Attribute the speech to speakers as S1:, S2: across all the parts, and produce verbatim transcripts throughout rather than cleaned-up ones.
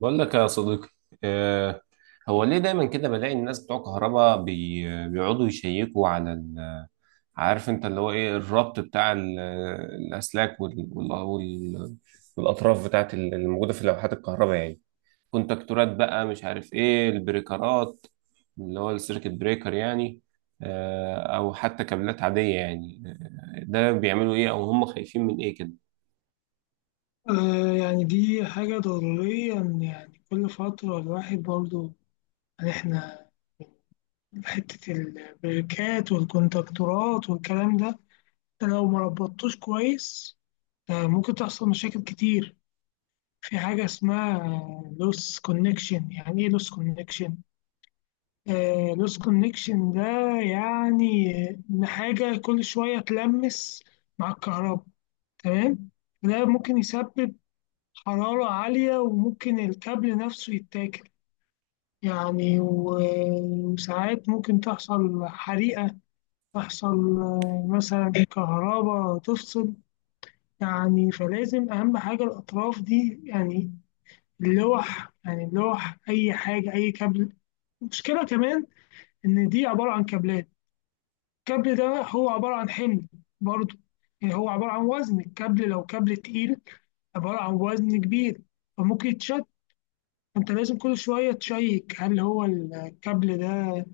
S1: بقول لك يا صديقي. آه، هو ليه دايما كده بلاقي الناس بتوع كهرباء بي- بيقعدوا يشيكوا على ال- عارف انت اللي هو ايه الربط بتاع ال- الاسلاك وال- وال- وال- والاطراف بتاعت ال- الموجوده في لوحات الكهرباء يعني، كونتاكتورات بقى مش عارف ايه البريكرات اللي هو السيركت بريكر يعني. آه، او حتى كابلات عاديه يعني، آه، ده بيعملوا ايه او هم خايفين من ايه كده؟
S2: آه، يعني دي حاجة ضروريا. يعني كل فترة الواحد برضو، يعني احنا حتة البريكات والكونتاكتورات والكلام ده، انت لو ما ربطتوش كويس آه ممكن تحصل مشاكل كتير. في حاجة اسمها لوس كونكشن. يعني ايه لوس كونكشن؟ لوس كونكشن ده يعني ان حاجة كل شوية تلمس مع الكهرباء، تمام؟ ده ممكن يسبب حرارة عالية وممكن الكابل نفسه يتاكل، يعني و- وساعات ممكن تحصل حريقة، تحصل آه، مثلا كهرباء تفصل. يعني فلازم أهم حاجة الأطراف دي، يعني اللوح، يعني اللوح، أي حاجة أي كابل. المشكلة كمان إن دي عبارة عن كابلات. الكابل ده هو عبارة عن حمل برضه، يعني هو عبارة عن وزن. الكابل لو كابل تقيل عبارة عن وزن كبير، فممكن يتشد. انت لازم كل شوية تشيك هل هو الكابل ده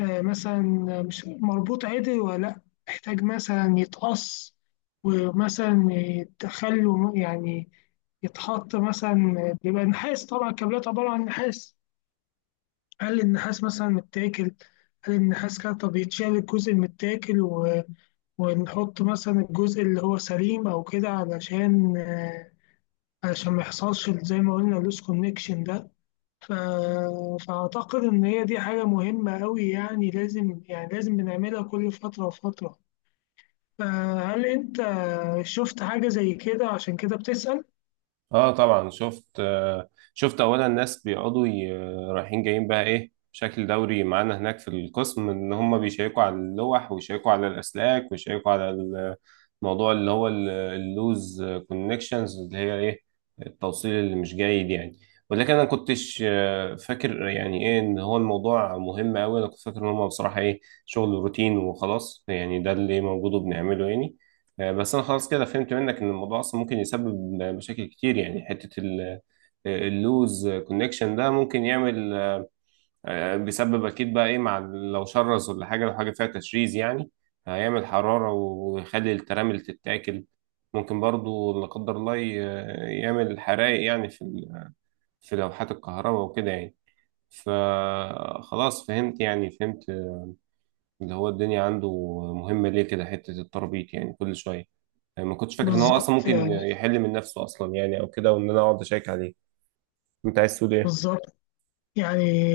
S2: آه، مثلا مش مربوط عدل ولا لا، محتاج مثلا يتقص، ومثلا يتخلوا يعني، يتحط مثلا. بيبقى نحاس، طبعا الكابلات عبارة عن نحاس. هل النحاس مثلا متاكل؟ هل النحاس كده؟ طب يتشال الجزء المتاكل و... ونحط مثلا الجزء اللي هو سليم او كده، علشان آه، علشان ما يحصلش زي ما قلنا اللوس كونكشن ده. ف... فأعتقد إن هي دي حاجة مهمة أوي، يعني لازم، يعني لازم بنعملها كل فترة وفترة. فهل أنت شفت حاجة زي كده عشان كده بتسأل؟
S1: اه طبعا شفت. آه شفت اولا الناس بيقعدوا ي- رايحين جايين بقى ايه بشكل دوري معانا هناك في القسم ان هم بيشيكوا على اللوح ويشيكوا على الاسلاك ويشيكوا على الموضوع اللي هو ال- اللوز كونكشنز اللي هي ايه، التوصيل اللي مش جيد يعني. ولكن انا كنتش آه، فاكر يعني ايه ان هو الموضوع مهم قوي، انا كنت فاكر ان هم بصراحة ايه، شغل روتين وخلاص يعني، ده اللي موجود وبنعمله يعني. آه، بس انا خلاص كده فهمت منك ان الموضوع اصلا ممكن يسبب مشاكل كتير يعني، حته ال- آه، اللوز كونكشن ده ممكن يعمل، آه، بيسبب اكيد بقى ايه مع ال- لو شرز ولا حاجه، لو حاجه فيها تشريز يعني هيعمل حراره ويخلي الترامل تتاكل. ممكن برضو لا قدر الله ي- يعمل حرائق يعني في ال- في لوحات الكهرباء وكده يعني. فخلاص فهمت يعني، فهمت اللي هو الدنيا عنده مهمه ليه كده، حته التربيط يعني كل شويه. يعني ما كنتش فاكر ان هو اصلا
S2: بالظبط
S1: ممكن
S2: يعني،
S1: يحل من نفسه اصلا يعني، او كده، وان انا اقعد اشيك عليه. انت عايز تقول ايه؟
S2: بالظبط. يعني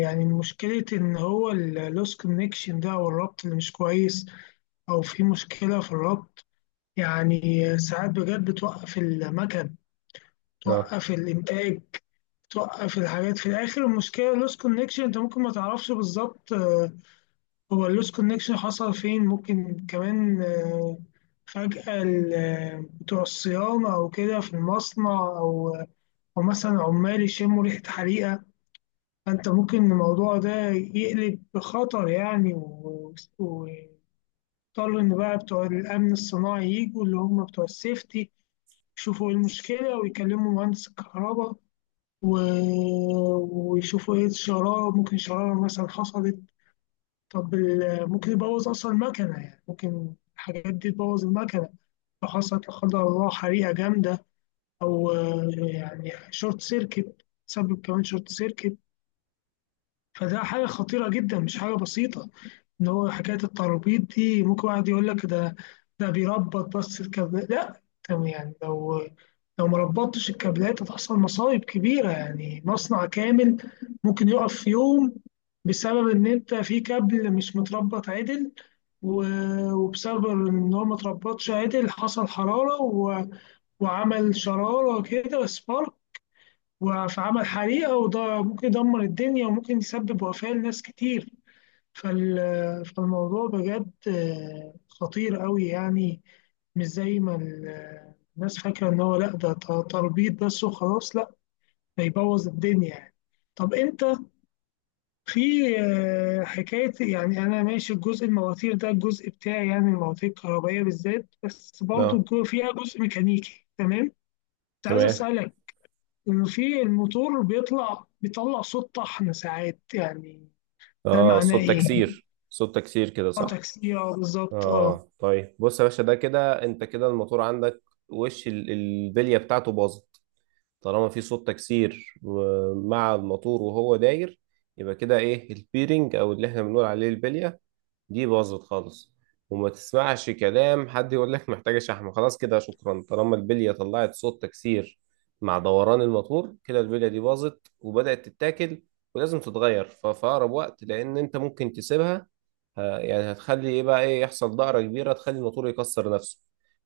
S2: يعني مشكلة إن هو اللوس كونكشن ده، أو الربط اللي مش كويس، أو في مشكلة في الربط، يعني ساعات بجد بتوقف المكن،
S1: اه.
S2: توقف الإنتاج، توقف الحاجات في الآخر. المشكلة اللوس كونكشن أنت ممكن ما تعرفش بالظبط هو اللوس كونكشن حصل فين. ممكن كمان آه، فجأة ال- آه، بتوع الصيانة أو كده في المصنع، أو أو مثلا عمال يشموا ريحة حريقة، فأنت ممكن الموضوع ده يقلب بخطر، يعني و- واضطر إن بقى بتوع الأمن الصناعي يجوا، اللي هم بتوع السيفتي، يشوفوا إيه المشكلة ويكلموا مهندس الكهرباء و- ويشوفوا إيه الشرارة. ممكن شرارة مثلا حصلت. طب ال- ممكن يبوظ أصلا المكنة، يعني ممكن الحاجات دي تبوظ المكنة لو حصلت لا قدر الله حريقة جامدة، أو آه، يعني شورت سيركت، تسبب كمان شورت سيركت. فده حاجة خطيرة جدا، مش حاجة بسيطة. ان هو حكايه التربيط دي ممكن واحد يقول لك ده ده بيربط بس الكابلات، لا تمام. يعني لو لو ما ربطتش الكابلات هتحصل مصايب كبيره، يعني مصنع كامل ممكن يقف في يوم بسبب ان انت في كابل مش متربط عدل، و- وبسبب ان هو ما اتربطش عدل حصل حراره و- وعمل شراره كده، سبارك، فعمل حريقه، وده ممكن يدمر الدنيا وممكن يسبب وفاه لناس كتير. فال- فالموضوع بجد آه، خطير قوي، يعني مش زي ما ال- الناس فاكرة إن هو لأ، ده ت- تربيط بس وخلاص. لأ، ده يبوظ الدنيا يعني. طب أنت في آه، حكاية، يعني أنا ماشي الجزء المواتير ده الجزء بتاعي، يعني المواتير الكهربائية بالذات، بس برضو
S1: اه
S2: الجو- فيها جزء ميكانيكي، تمام. كنت عايز
S1: تمام.
S2: أسألك إنه في الموتور بيطلع بيطلع صوت طحن ساعات يعني. ده
S1: اه،
S2: معناه
S1: صوت
S2: إيه؟
S1: تكسير، صوت تكسير كده،
S2: اه
S1: صح؟
S2: تاكسي، اه بالظبط اه.
S1: اه طيب بص يا باشا، ده كده انت كده الموتور عندك وش ال- البليه بتاعته باظت. طالما في صوت تكسير و- مع الموتور وهو داير، يبقى كده ايه، البيرنج او اللي احنا بنقول عليه البليه دي باظت خالص. وما تسمعش كلام حد يقول لك محتاجة شحم، خلاص كده شكرا. طالما البلية طلعت صوت تكسير مع دوران الموتور، كده البلية دي باظت وبدأت تتاكل ولازم تتغير ف- في أقرب وقت، لأن أنت ممكن تسيبها ه- يعني هتخلي إيه بقى، إيه يحصل، دائرة كبيرة تخلي الموتور يكسر نفسه.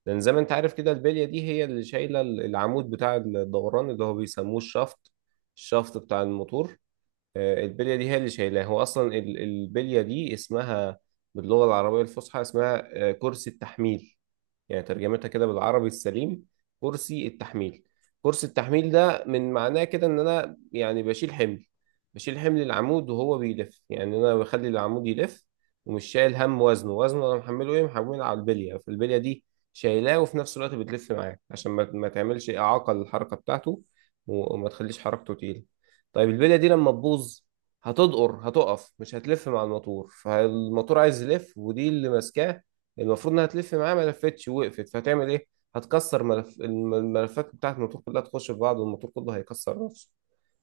S1: لأن زي ما أنت عارف كده البلية دي هي اللي شايلة ال- العمود بتاع الدوران اللي هو بيسموه الشافت، الشافت بتاع الموتور. آه، البليه دي هي اللي شايلاه. هو اصلا ال- البليه دي اسمها باللغه العربيه الفصحى اسمها آه، كرسي التحميل. يعني ترجمتها كده بالعربي السليم، كرسي التحميل. كرسي التحميل ده من معناه كده ان انا يعني بشيل حمل، بشيل حمل العمود وهو بيلف. يعني انا بخلي العمود يلف ومش شايل هم وزنه، وزنه انا محمله ايه، محمله على البليه. فالبليه دي شايلاه وفي نفس الوقت بتلف معاك عشان ما ما تعملش اعاقه للحركه بتاعته و- وما تخليش حركته تقيله. طيب البليه دي لما تبوظ هتدقر، هتقف مش هتلف مع الموتور، فالموتور عايز يلف ودي اللي ماسكاه، المفروض انها تلف معاه، ما لفتش وقفت، فهتعمل ايه؟ هتكسر ملف الم- الملفات بتاعت الموتور كلها تخش في بعض والموتور كله هيكسر نفسه.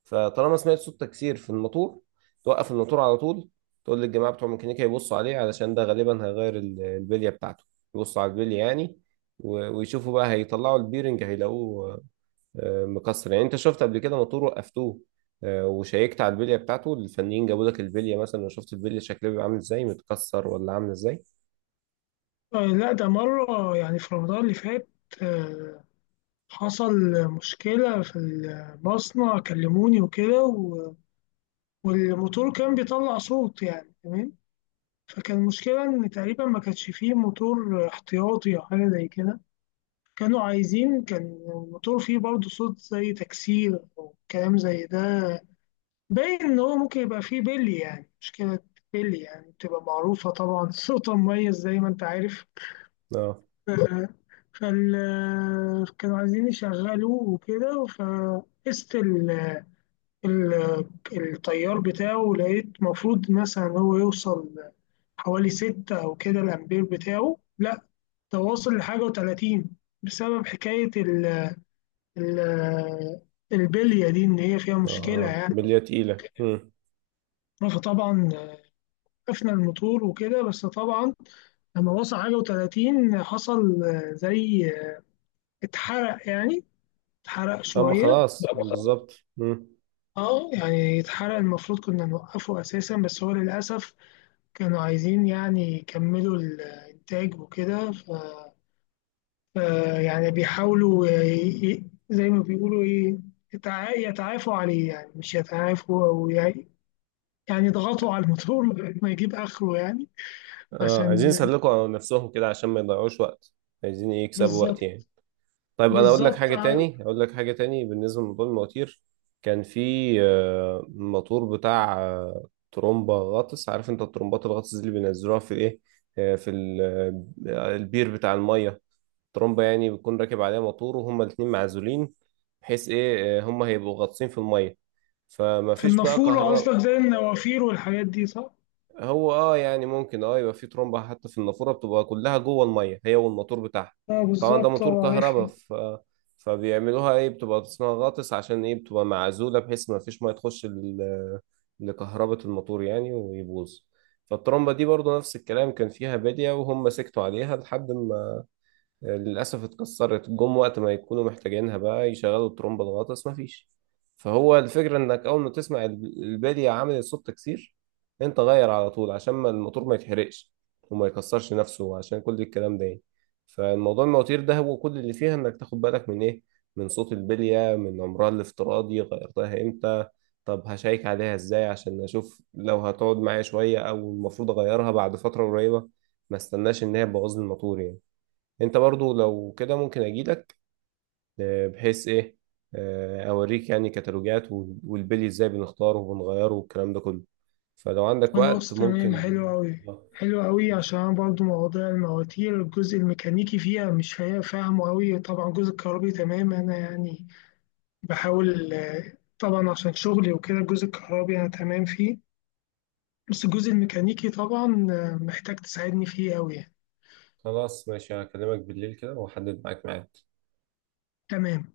S1: فطالما سمعت صوت تكسير في الموتور، توقف الموتور على طول، تقول للجماعه بتوع ميكانيكا يبصوا عليه، علشان ده غالبا هيغير ال- البليه بتاعته، يبصوا على البليه يعني. و- ويشوفوا بقى، هيطلعوا البيرنج هيلاقوه آه، مكسر يعني. انت شفت قبل كده موتور وقفتوه، آه، وشيكت على البليه بتاعته، الفنيين جابوا لك البليه مثلا وشفت البليه شكلها بيبقى عامل ازاي، متكسر ولا عامل ازاي؟
S2: آه، لا ده مرة يعني في رمضان اللي فات آه، حصل مشكلة في المصنع، كلموني وكده، و- والموتور كان بيطلع صوت، يعني تمام. فكان المشكلة إن تقريبا ما كانش فيه موتور احتياطي أو حاجة زي كده. كانوا عايزين، كان الموتور فيه برضه صوت زي تكسير أو كلام زي ده، باين إن هو ممكن يبقى فيه بلي، يعني مشكلة بلي، يعني بتبقى معروفة طبعا صوتها مميز زي ما أنت عارف.
S1: اه.
S2: فال كانوا عايزين يشغلوه وكده، فقست ال... ال... التيار بتاعه، لقيت المفروض مثلا هو يوصل حوالي ستة أو كده الأمبير بتاعه، لا ده واصل لحاجة وتلاتين بسبب حكاية ال... ال... البلية دي إن هي فيها مشكلة
S1: اه
S2: يعني.
S1: بليه تقيله. امم
S2: فطبعا قفنا الموتور وكده، بس طبعا لما وصل حاجة وتلاتين حصل زي اتحرق يعني، اتحرق
S1: اما
S2: شوية.
S1: خلاص بالظبط. امم
S2: اه يعني يتحرق، المفروض كنا نوقفه اساسا، بس هو للاسف كانوا عايزين يعني يكملوا الانتاج وكده، ف... ف يعني بيحاولوا ي... ي- زي ما بيقولوا ايه، يتع... يتعافوا عليه، يعني مش يتعافوا او ي... يعني يضغطوا على الموتور ما يجيب اخره يعني.
S1: اه عايزين
S2: عشان.
S1: يسلكوا نفسهم كده عشان ما يضيعوش وقت، عايزين إيه، يكسبوا وقت
S2: بالظبط.
S1: يعني. طيب انا اقول لك
S2: بالظبط
S1: حاجه
S2: ع-
S1: تاني، اقول لك حاجه تاني بالنسبه لموضوع المواتير. كان في آه، موتور بتاع آه، ترومبا غطس. عارف انت الترومبات الغطس دي اللي بينزلوها في ايه، آه، في ال- آه، البير بتاع الميه. ترمبة يعني بيكون راكب عليها موتور وهما الاتنين معزولين، بحيث ايه، آه، هما هيبقوا غاطسين في المية، فما
S2: في
S1: فيش بقى
S2: النافوره
S1: كهرباء.
S2: قصدك، زي النوافير والحاجات دي، صح؟
S1: هو اه يعني ممكن، اه يبقى في ترمبة حتى في النافورة بتبقى كلها جوه المية هي والموتور بتاعها.
S2: اه
S1: طبعا ده
S2: بالظبط، اه
S1: موتور
S2: عارفها.
S1: كهرباء ف... فبيعملوها ايه، بتبقى اسمها غاطس عشان ايه، بتبقى معزولة بحيث ما فيش مية تخش ل... لكهربة الموتور يعني ويبوظ. فالترمبة دي برضو نفس الكلام، كان فيها بادية وهم سكتوا عليها لحد ما للأسف اتكسرت، جم وقت ما يكونوا محتاجينها بقى يشغلوا الترومبة الغطس، مفيش. فهو الفكرة إنك أول ما تسمع ال- البادية عملت صوت تكسير، أنت غير على طول عشان ما الموتور ما يتحرقش وما يكسرش نفسه عشان كل الكلام ده يعني. فالموضوع المواتير ده هو كل اللي فيها إنك تاخد بالك من إيه، من صوت البلية، من عمرها الافتراضي، غيرتها إمتى، طب هشيك عليها إزاي عشان أشوف لو هتقعد معايا شوية أو المفروض أغيرها بعد فترة قريبة، ما استناش إن هي تبوظ لي الموتور يعني. انت برضو لو كده ممكن اجيلك، آه، بحيث ايه، آه، اوريك يعني كتالوجات وال- والبلي ازاي بنختاره وبنغيره والكلام ده كله، فلو عندك وقت
S2: خلاص تمام،
S1: ممكن.
S2: حلو أوي.
S1: آه،
S2: حلو أوي عشان أنا برضو مواضيع المواتير الجزء الميكانيكي فيها مش فا- فاهمه أوي، طبعا الجزء الكهربي تمام، أنا يعني بحاول آه، طبعا عشان شغلي وكده الجزء الكهربي أنا تمام فيه، بس الجزء الميكانيكي طبعا آه، محتاج تساعدني فيه أوي يعني.
S1: خلاص ماشي، هكلمك بالليل كده واحدد معاك ميعاد.
S2: تمام.